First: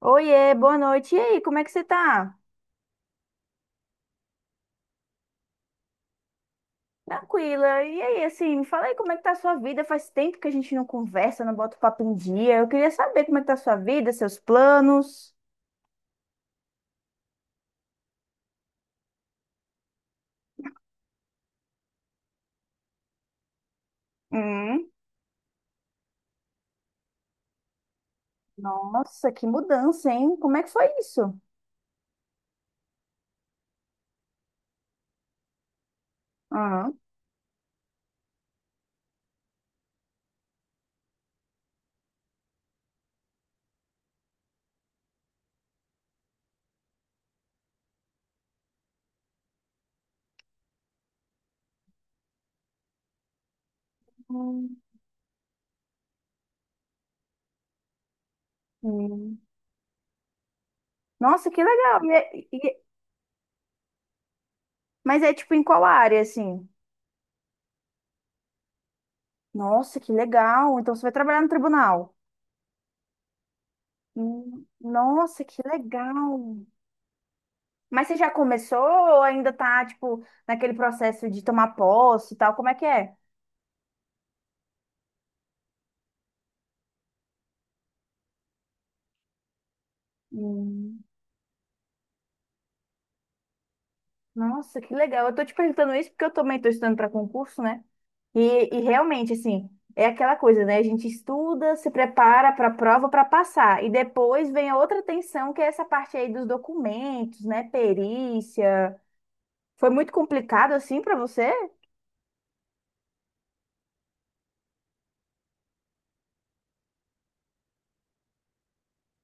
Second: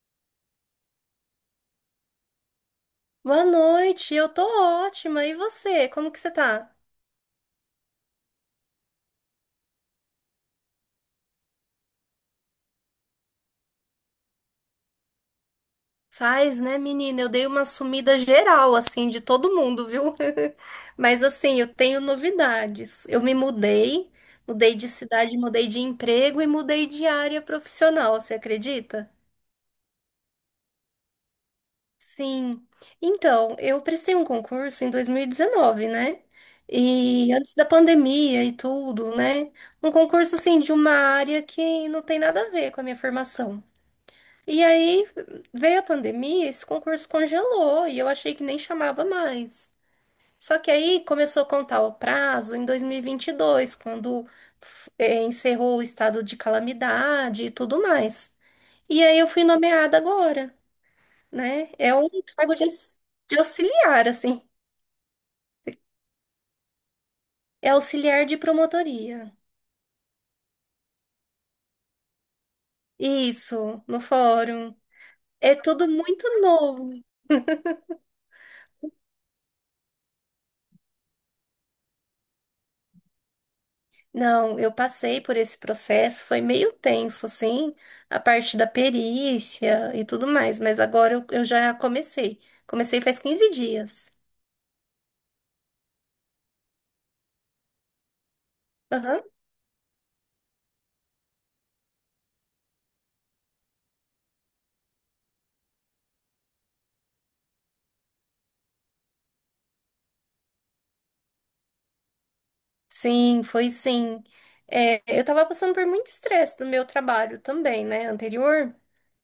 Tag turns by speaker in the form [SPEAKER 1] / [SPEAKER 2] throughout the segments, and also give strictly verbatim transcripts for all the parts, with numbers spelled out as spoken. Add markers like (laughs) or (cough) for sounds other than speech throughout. [SPEAKER 1] Oiê, boa noite. E aí, como é que você tá?
[SPEAKER 2] Boa noite, eu tô ótima. E você? Como que você tá?
[SPEAKER 1] Tranquila. E aí, assim, me fala aí como é que tá a sua vida. Faz tempo que a gente não conversa, não bota o papo em dia. Eu queria saber como é que tá a sua vida, seus planos.
[SPEAKER 2] Faz, né, menina? Eu dei uma sumida geral, assim, de todo mundo, viu? (laughs) Mas, assim, eu tenho novidades. Eu me mudei, mudei de
[SPEAKER 1] Hum.
[SPEAKER 2] cidade, mudei de emprego e mudei de área profissional, você acredita?
[SPEAKER 1] Nossa, que mudança, hein? Como é que foi isso?
[SPEAKER 2] Sim. Então, eu prestei um concurso em dois mil e dezenove, né?
[SPEAKER 1] Aham.
[SPEAKER 2] E antes da pandemia e tudo, né? Um concurso, assim, de uma área que não tem nada a ver com a minha formação. E aí veio a pandemia, esse concurso congelou e eu achei que nem chamava mais. Só que aí começou a contar o prazo em dois mil e vinte e dois, quando
[SPEAKER 1] Hum,
[SPEAKER 2] f- eh, encerrou o estado de calamidade e tudo mais. E aí eu
[SPEAKER 1] hum.
[SPEAKER 2] fui nomeada agora,
[SPEAKER 1] Nossa, que
[SPEAKER 2] né? É
[SPEAKER 1] legal.
[SPEAKER 2] um
[SPEAKER 1] E é- e-
[SPEAKER 2] cargo de,
[SPEAKER 1] e-
[SPEAKER 2] aux- de auxiliar, assim.
[SPEAKER 1] mas é tipo em qual área, assim?
[SPEAKER 2] É auxiliar de promotoria.
[SPEAKER 1] Nossa, que legal. Então você vai trabalhar no tribunal.
[SPEAKER 2] Isso, no
[SPEAKER 1] Hum.
[SPEAKER 2] fórum.
[SPEAKER 1] Nossa,
[SPEAKER 2] É
[SPEAKER 1] que
[SPEAKER 2] tudo muito
[SPEAKER 1] legal.
[SPEAKER 2] novo.
[SPEAKER 1] Mas você já começou ou ainda tá, tipo, naquele processo de tomar posse e tal? Como é que é?
[SPEAKER 2] Não, eu passei por esse processo, foi meio tenso, assim, a parte da perícia e tudo mais, mas
[SPEAKER 1] Hum.
[SPEAKER 2] agora eu, eu já comecei. Comecei faz quinze dias.
[SPEAKER 1] Nossa, que legal. Eu tô te perguntando isso porque eu também tô estudando para concurso, né? E, e
[SPEAKER 2] Aham.
[SPEAKER 1] realmente, assim, é aquela coisa, né? A gente estuda, se prepara para a prova para passar. E depois vem a outra tensão, que é essa parte aí dos documentos, né? Perícia. Foi muito complicado assim para você?
[SPEAKER 2] Sim, foi sim. É, eu tava passando por muito estresse no meu trabalho também, né, anterior,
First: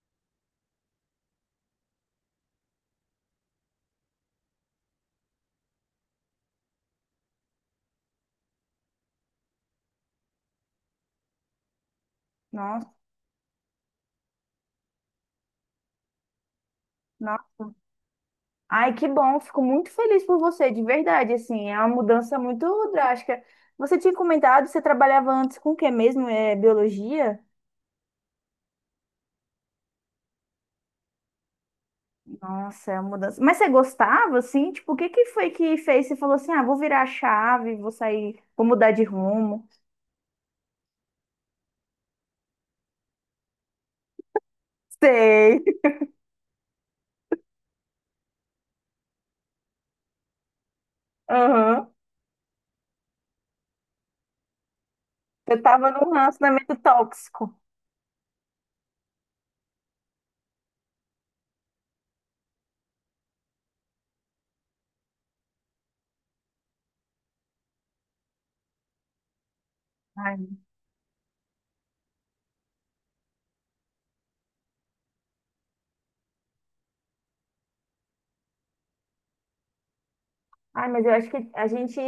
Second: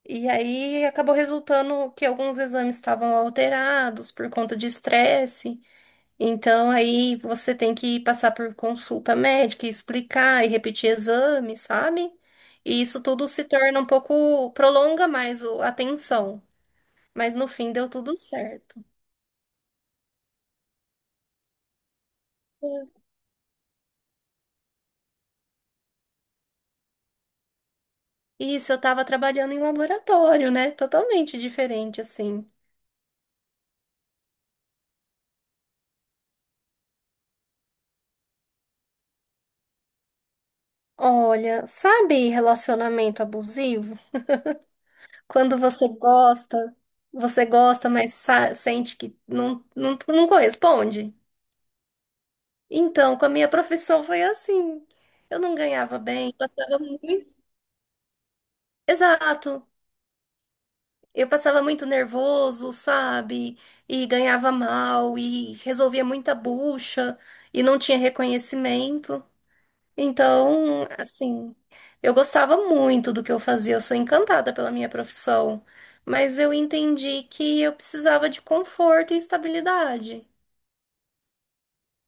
[SPEAKER 2] e aí acabou resultando que alguns exames estavam alterados por conta de estresse. Então aí você tem que passar por consulta médica, e explicar e repetir exames, sabe? E
[SPEAKER 1] Nossa.
[SPEAKER 2] isso tudo se torna um pouco, prolonga mais o- a atenção. Mas no fim deu tudo certo.
[SPEAKER 1] Ai, que bom, fico muito feliz por você, de verdade, assim, é uma mudança muito drástica. Você tinha comentado, você trabalhava antes com o que mesmo? É biologia?
[SPEAKER 2] Isso, eu tava trabalhando em laboratório, né? Totalmente diferente, assim.
[SPEAKER 1] Nossa, é uma mudança. Mas você gostava, assim? Tipo, o que que foi que fez? Você falou assim, ah, vou virar a chave, vou sair, vou mudar de rumo.
[SPEAKER 2] Olha, sabe relacionamento abusivo? Quando
[SPEAKER 1] Sei.
[SPEAKER 2] você gosta, você gosta, mas sa- sente que não, não, não corresponde.
[SPEAKER 1] (laughs) Aham.
[SPEAKER 2] Então, com a minha profissão foi assim. Eu não
[SPEAKER 1] Eu tava
[SPEAKER 2] ganhava
[SPEAKER 1] num
[SPEAKER 2] bem,
[SPEAKER 1] relacionamento
[SPEAKER 2] passava muito.
[SPEAKER 1] tóxico.
[SPEAKER 2] Exato. Eu passava muito nervoso, sabe? E ganhava mal, e resolvia muita bucha, e não tinha reconhecimento.
[SPEAKER 1] Ai,
[SPEAKER 2] Então, assim, eu gostava muito do que eu fazia, eu sou encantada pela minha profissão, mas eu entendi que eu precisava de conforto e estabilidade.
[SPEAKER 1] ai, mas eu acho que a gente,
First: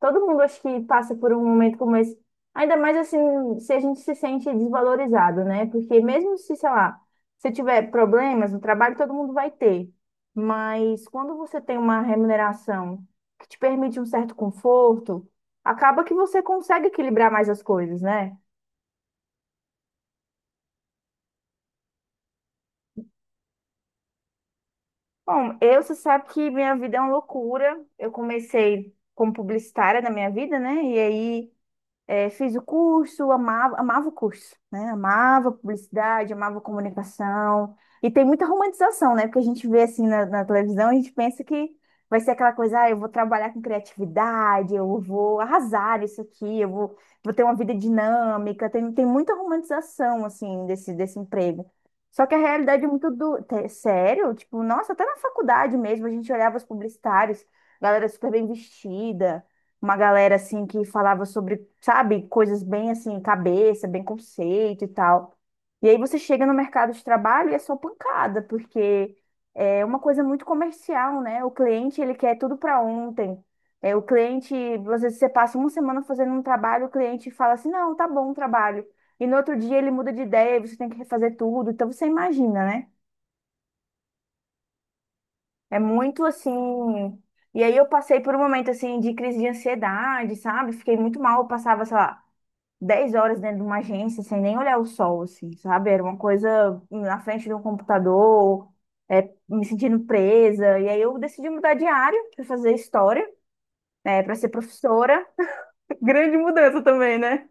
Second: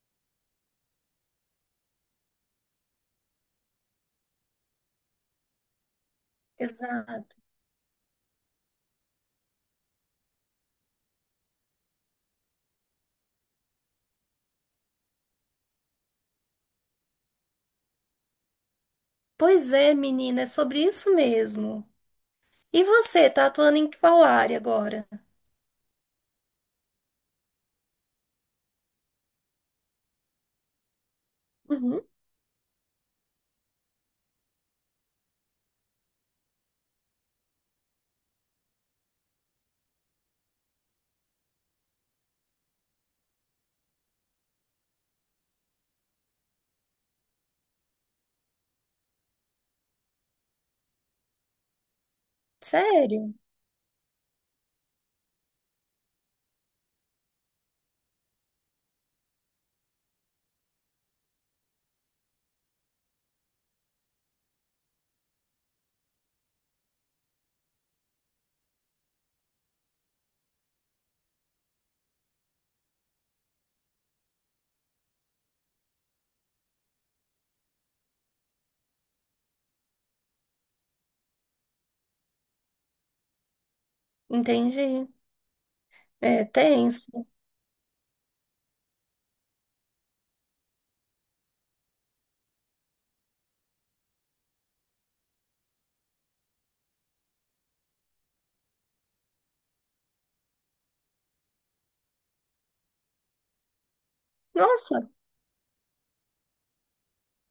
[SPEAKER 1] todo mundo acho que passa por um momento como esse, ainda mais assim, se a gente se sente desvalorizado, né? Porque mesmo se, sei lá,
[SPEAKER 2] Exato.
[SPEAKER 1] você tiver problemas no trabalho, todo mundo vai ter. Mas quando você tem uma remuneração que te permite um certo conforto, acaba que você consegue equilibrar mais as coisas, né?
[SPEAKER 2] Pois é, menina, é sobre isso mesmo. E você, tá atuando em qual área agora?
[SPEAKER 1] Bom, eu, você sabe que minha vida é uma loucura. Eu comecei como publicitária na minha vida, né? E aí
[SPEAKER 2] Uhum.
[SPEAKER 1] é, fiz o curso, amava, amava o curso, né? Amava publicidade, amava comunicação. E tem muita romantização, né? Porque a gente vê assim na, na televisão, a gente pensa que vai ser aquela coisa, ah, eu vou trabalhar com criatividade, eu vou arrasar isso aqui, eu vou, vou, ter uma vida dinâmica. Tem, tem muita romantização, assim, desse, desse emprego. Só que a realidade é muito
[SPEAKER 2] Sério?
[SPEAKER 1] do... te- sério, tipo, nossa, até na faculdade mesmo, a gente olhava os publicitários, galera super bem vestida, uma galera assim que falava sobre, sabe, coisas bem assim, cabeça, bem conceito e tal. E aí você chega no mercado de trabalho e é só pancada, porque é uma coisa muito comercial, né? O cliente, ele quer tudo para ontem. É, o cliente, às vezes você passa uma semana fazendo um trabalho, o cliente fala assim: "Não, tá bom o trabalho". E no outro dia ele muda de ideia, e você tem que refazer tudo. Então você imagina, né?
[SPEAKER 2] Entendi.
[SPEAKER 1] É muito
[SPEAKER 2] É
[SPEAKER 1] assim,
[SPEAKER 2] tenso.
[SPEAKER 1] e aí eu passei por um momento assim de crise de ansiedade, sabe? Fiquei muito mal, eu passava, sei lá, dez horas dentro de uma agência sem nem olhar o sol, assim, sabe? Era uma coisa na frente de um computador, é, me sentindo presa. E aí eu decidi mudar de área para fazer história, né, para ser
[SPEAKER 2] Nossa,
[SPEAKER 1] professora. (laughs) Grande mudança também, né?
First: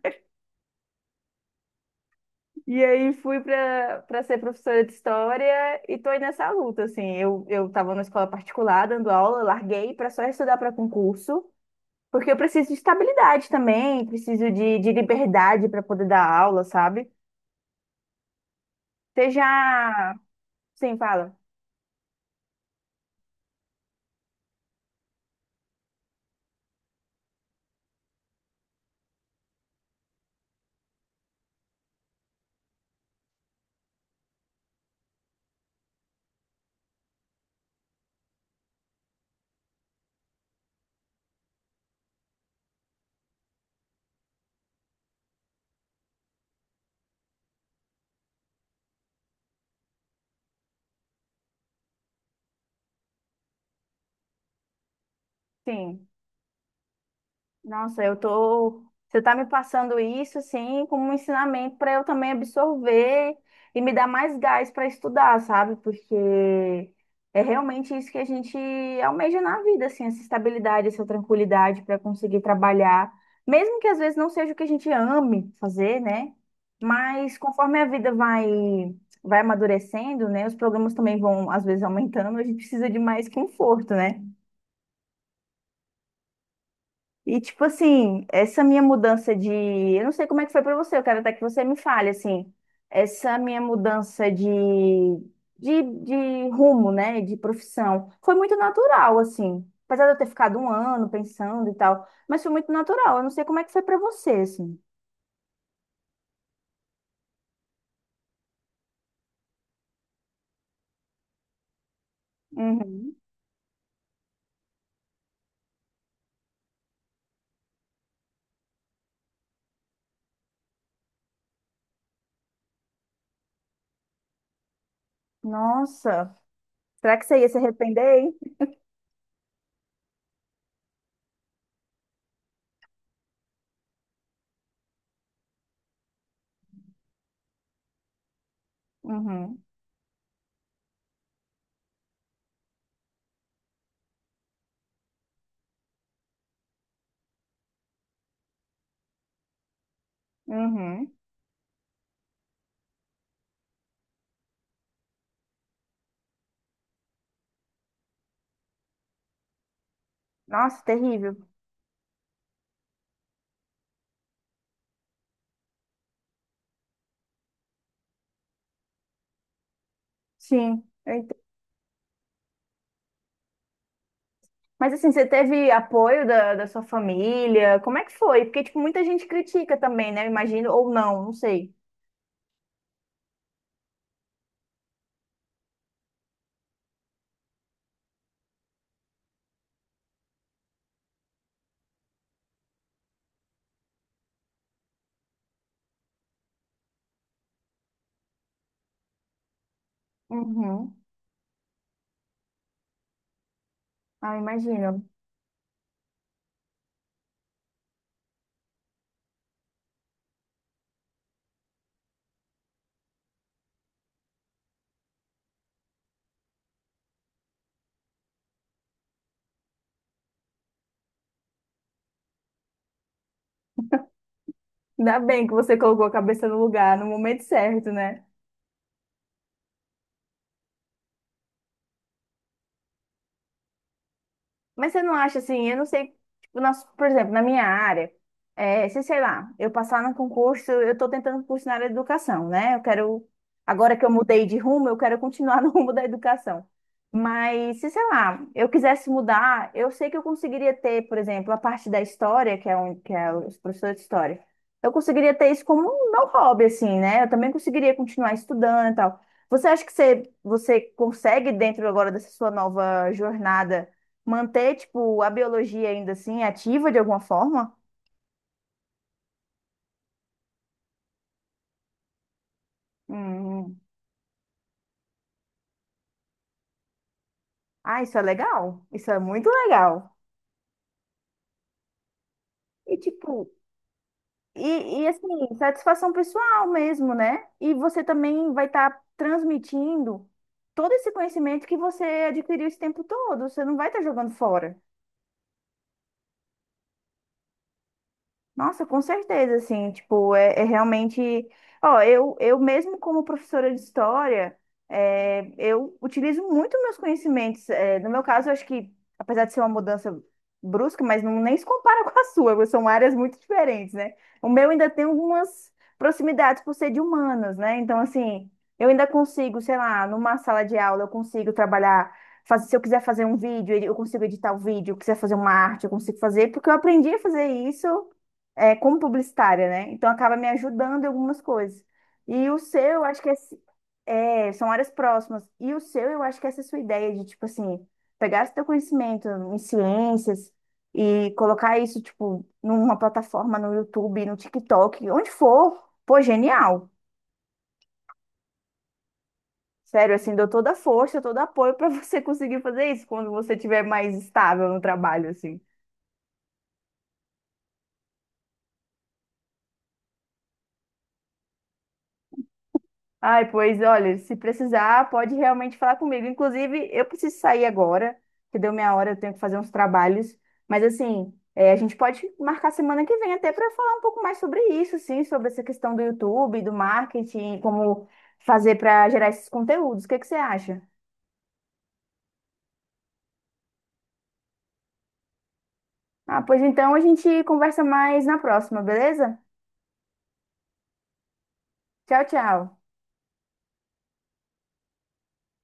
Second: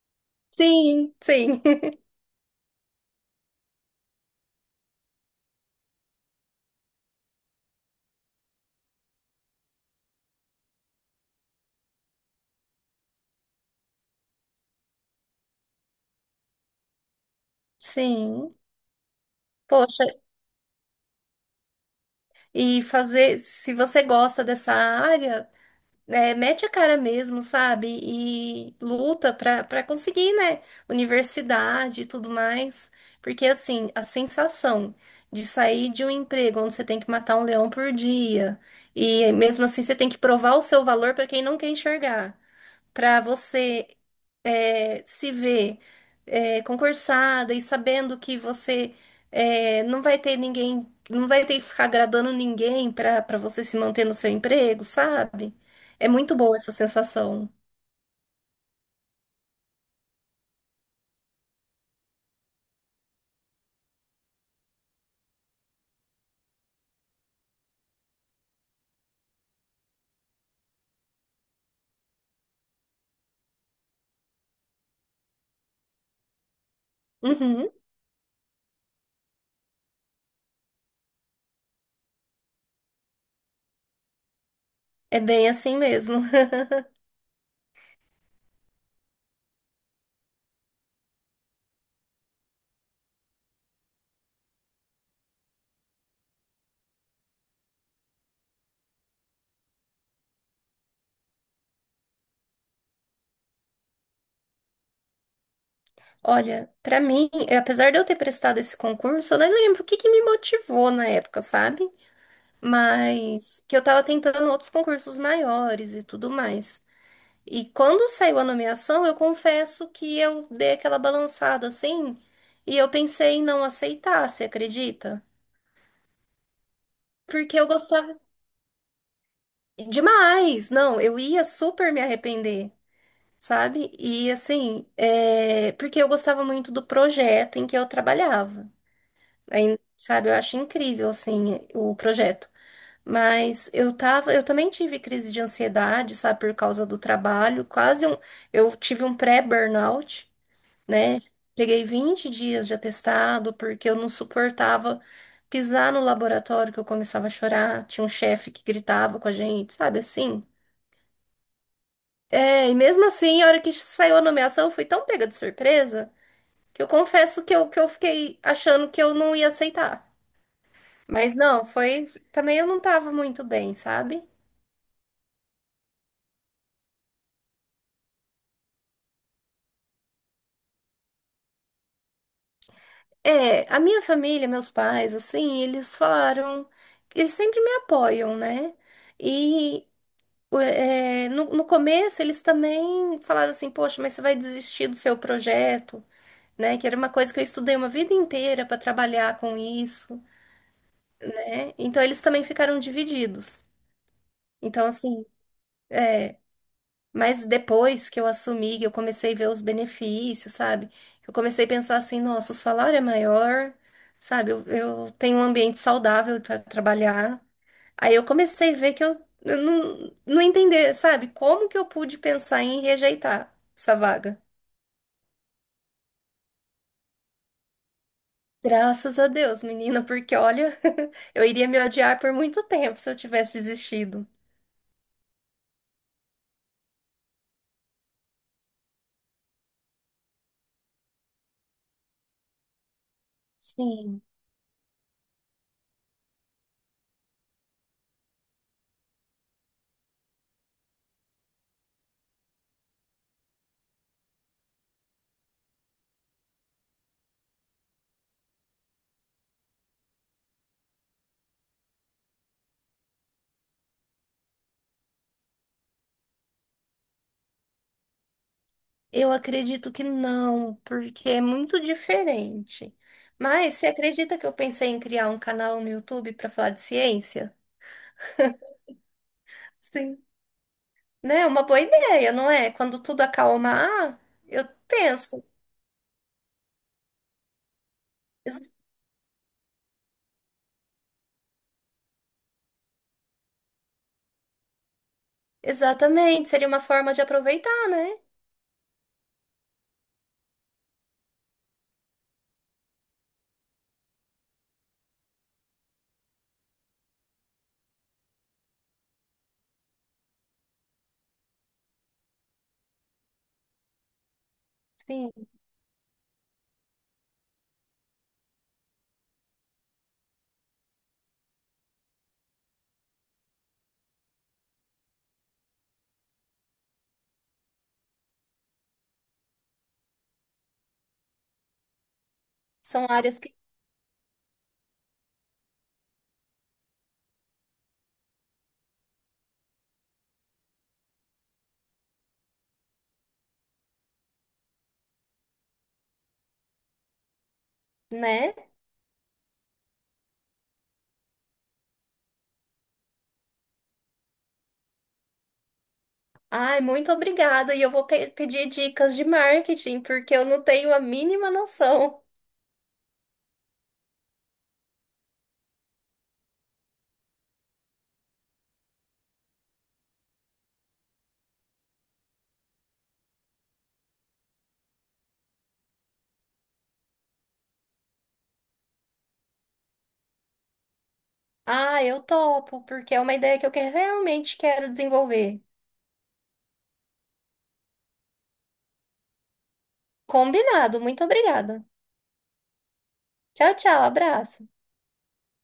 [SPEAKER 2] sim, sim, (laughs)
[SPEAKER 1] E aí fui para para ser professora de história e tô aí nessa luta, assim. Eu eu estava na escola particular dando aula, larguei para só estudar para concurso. Porque eu preciso de estabilidade também, preciso de, de liberdade para poder dar aula, sabe?
[SPEAKER 2] sim.
[SPEAKER 1] Você
[SPEAKER 2] Poxa,
[SPEAKER 1] já sim, fala.
[SPEAKER 2] e fazer, se você gosta dessa área, é, mete a cara mesmo, sabe? E luta pra, pra conseguir, né? Universidade e tudo mais. Porque, assim, a sensação de sair de um emprego onde você tem que matar um leão por dia, e mesmo assim você tem que provar o seu valor pra quem não quer enxergar, para você é, se ver é, concursada e sabendo que você é, não vai ter ninguém, não vai ter que ficar agradando ninguém para para você se manter no seu emprego, sabe?
[SPEAKER 1] Sim.
[SPEAKER 2] É muito boa essa sensação.
[SPEAKER 1] Nossa, eu tô. Você tá me passando isso, assim, como um ensinamento para eu também absorver e me dar mais gás para estudar, sabe? Porque é realmente isso que a gente almeja na vida, assim, essa estabilidade, essa tranquilidade para conseguir trabalhar, mesmo que às vezes não seja o que a gente ame fazer, né? Mas
[SPEAKER 2] Uhum,
[SPEAKER 1] conforme a vida vai vai amadurecendo, né? Os problemas também vão às vezes aumentando, a gente precisa de mais conforto, né?
[SPEAKER 2] é bem assim mesmo. (laughs)
[SPEAKER 1] E, tipo assim, essa minha mudança de. Eu não sei como é que foi pra você, eu quero até que você me fale, assim. Essa minha mudança de, de, de rumo, né? De profissão. Foi muito natural, assim. Apesar de eu ter ficado um ano pensando e tal. Mas foi muito natural. Eu não sei como é que foi pra você, assim.
[SPEAKER 2] Olha, para mim, eh, apesar de eu ter prestado esse concurso, eu nem lembro o que que me motivou na época, sabe?
[SPEAKER 1] Uhum.
[SPEAKER 2] Mas que eu tava tentando outros concursos maiores e tudo mais. E quando saiu a nomeação, eu confesso que eu dei aquela balançada, assim, e eu pensei em não aceitar, você acredita?
[SPEAKER 1] Nossa. Será que você ia se
[SPEAKER 2] Porque eu
[SPEAKER 1] arrepender,
[SPEAKER 2] gostava
[SPEAKER 1] hein?
[SPEAKER 2] demais, não, eu ia super me arrepender, sabe? E assim, é, porque eu gostava muito do projeto em que eu trabalhava.
[SPEAKER 1] Uhum.
[SPEAKER 2] Aí, sabe, eu acho incrível assim o projeto. Mas eu tava, eu também tive crise de ansiedade, sabe, por causa do trabalho, quase um, eu tive um pré-burnout,
[SPEAKER 1] Uhum.
[SPEAKER 2] né? Peguei vinte dias de atestado porque eu não suportava pisar no laboratório que eu começava a chorar. Tinha um chefe que gritava com a gente, sabe assim?
[SPEAKER 1] Nossa, terrível.
[SPEAKER 2] É, e mesmo assim, a hora que saiu a nomeação, eu fui tão pega de surpresa que eu confesso que eu, que eu fiquei achando que eu não ia aceitar.
[SPEAKER 1] Sim. eu
[SPEAKER 2] Mas não, foi. Também eu não tava muito bem, sabe?
[SPEAKER 1] Mas assim, você teve apoio da, da sua família? Como é que foi? Porque, tipo, muita gente critica também, né? Eu imagino, ou não, não sei.
[SPEAKER 2] É, a minha família, meus pais, assim, eles falaram. Eles sempre me apoiam, né? e o- é, no, no começo eles também falaram assim, poxa, mas você vai desistir do seu projeto, né? Que era uma coisa que eu estudei uma vida inteira para trabalhar com isso,
[SPEAKER 1] Uhum.
[SPEAKER 2] né? Então eles também ficaram divididos.
[SPEAKER 1] Ah,
[SPEAKER 2] Então
[SPEAKER 1] imagino.
[SPEAKER 2] assim, mas depois que eu assumi, que eu comecei a ver os benefícios, sabe? Eu comecei a pensar assim, nossa, o salário é maior, sabe? Eu, eu tenho um ambiente saudável para trabalhar. Aí eu comecei a ver que eu, eu não, não entender, sabe? Como que eu pude pensar em rejeitar essa vaga?
[SPEAKER 1] Ainda bem que você colocou a cabeça no lugar, no momento certo, né?
[SPEAKER 2] Graças a Deus, menina, porque olha, (laughs) eu iria me odiar por muito tempo se eu tivesse desistido.
[SPEAKER 1] Mas você não acha assim, eu não sei, tipo, nas- por exemplo, na minha área, é, se sei lá, eu passar no concurso, eu estou tentando curso na área de educação, né? Eu quero, agora que eu
[SPEAKER 2] Sim,
[SPEAKER 1] mudei de rumo, eu quero continuar (laughs) no rumo da educação. Mas se sei lá, eu quisesse mudar, eu sei que eu conseguiria ter, por exemplo, a parte da história, que é, um, que é os professores de história. Eu conseguiria ter isso como um não hobby, assim, né? Eu também conseguiria continuar estudando e tal. Você acha que você, você consegue, dentro agora dessa sua nova jornada, manter, tipo, a biologia ainda assim ativa de alguma forma?
[SPEAKER 2] eu acredito que não, porque é muito diferente. Mas
[SPEAKER 1] Hum.
[SPEAKER 2] você acredita que eu pensei em criar um canal no YouTube para falar de ciência?
[SPEAKER 1] Ah, isso é legal. Isso é muito legal.
[SPEAKER 2] Sim. Né? é Uma boa ideia, não é?
[SPEAKER 1] E,
[SPEAKER 2] Quando tudo
[SPEAKER 1] tipo,
[SPEAKER 2] acalmar, eu
[SPEAKER 1] e, e
[SPEAKER 2] penso.
[SPEAKER 1] assim, satisfação pessoal mesmo, né? E você também vai estar transmitindo todo esse conhecimento que você adquiriu esse tempo todo. Você não vai estar jogando fora.
[SPEAKER 2] Exatamente, seria uma forma de aproveitar, né?
[SPEAKER 1] Nossa, com certeza, assim, tipo, é, é realmente. Ó, eu, eu mesmo como professora de história, é, eu utilizo muito meus conhecimentos. É, no meu caso, eu acho que, apesar de ser uma mudança brusca, mas não nem se compara (laughs) com a sua, porque são áreas muito diferentes, né? O meu ainda tem
[SPEAKER 2] Sim,
[SPEAKER 1] algumas proximidades por ser de humanas, né? Então, assim, eu ainda consigo, sei lá, numa sala de aula, eu consigo trabalhar. Fazer, se eu quiser fazer um vídeo, eu consigo editar o vídeo. Se eu quiser fazer uma arte, eu consigo fazer, porque eu aprendi a fazer isso é, como publicitária, né? Então acaba me ajudando em algumas coisas. E o seu, eu
[SPEAKER 2] são
[SPEAKER 1] acho que é,
[SPEAKER 2] áreas que,
[SPEAKER 1] se- é, são áreas próximas. E o seu, eu acho que essa é a sua ideia de, tipo assim, pegar esse teu conhecimento em ciências e colocar isso, tipo, numa plataforma no YouTube, no TikTok, onde for. Pô, genial.
[SPEAKER 2] né?
[SPEAKER 1] Sério, assim, dou toda a força, todo apoio para (laughs) você conseguir fazer isso quando você estiver mais estável no trabalho, assim.
[SPEAKER 2] Ai, muito obrigada. E eu vou pe- pedir dicas de marketing, porque eu não tenho a mínima noção.
[SPEAKER 1] Ai, pois olha, se precisar, pode realmente falar comigo. Inclusive, eu preciso sair agora, que deu minha hora, eu tenho que fazer uns trabalhos. Mas assim, é, a gente pode marcar semana que vem até para falar um pouco mais sobre isso, sim, sobre essa questão do YouTube, do marketing, como fazer para gerar esses conteúdos. O que que você acha?
[SPEAKER 2] Ah, eu topo, porque é uma ideia que eu que- realmente quero desenvolver.
[SPEAKER 1] Ah, pois então a gente conversa mais na próxima, beleza?
[SPEAKER 2] Combinado, muito obrigada.
[SPEAKER 1] Tchau, tchau.
[SPEAKER 2] Tchau, tchau, abraço.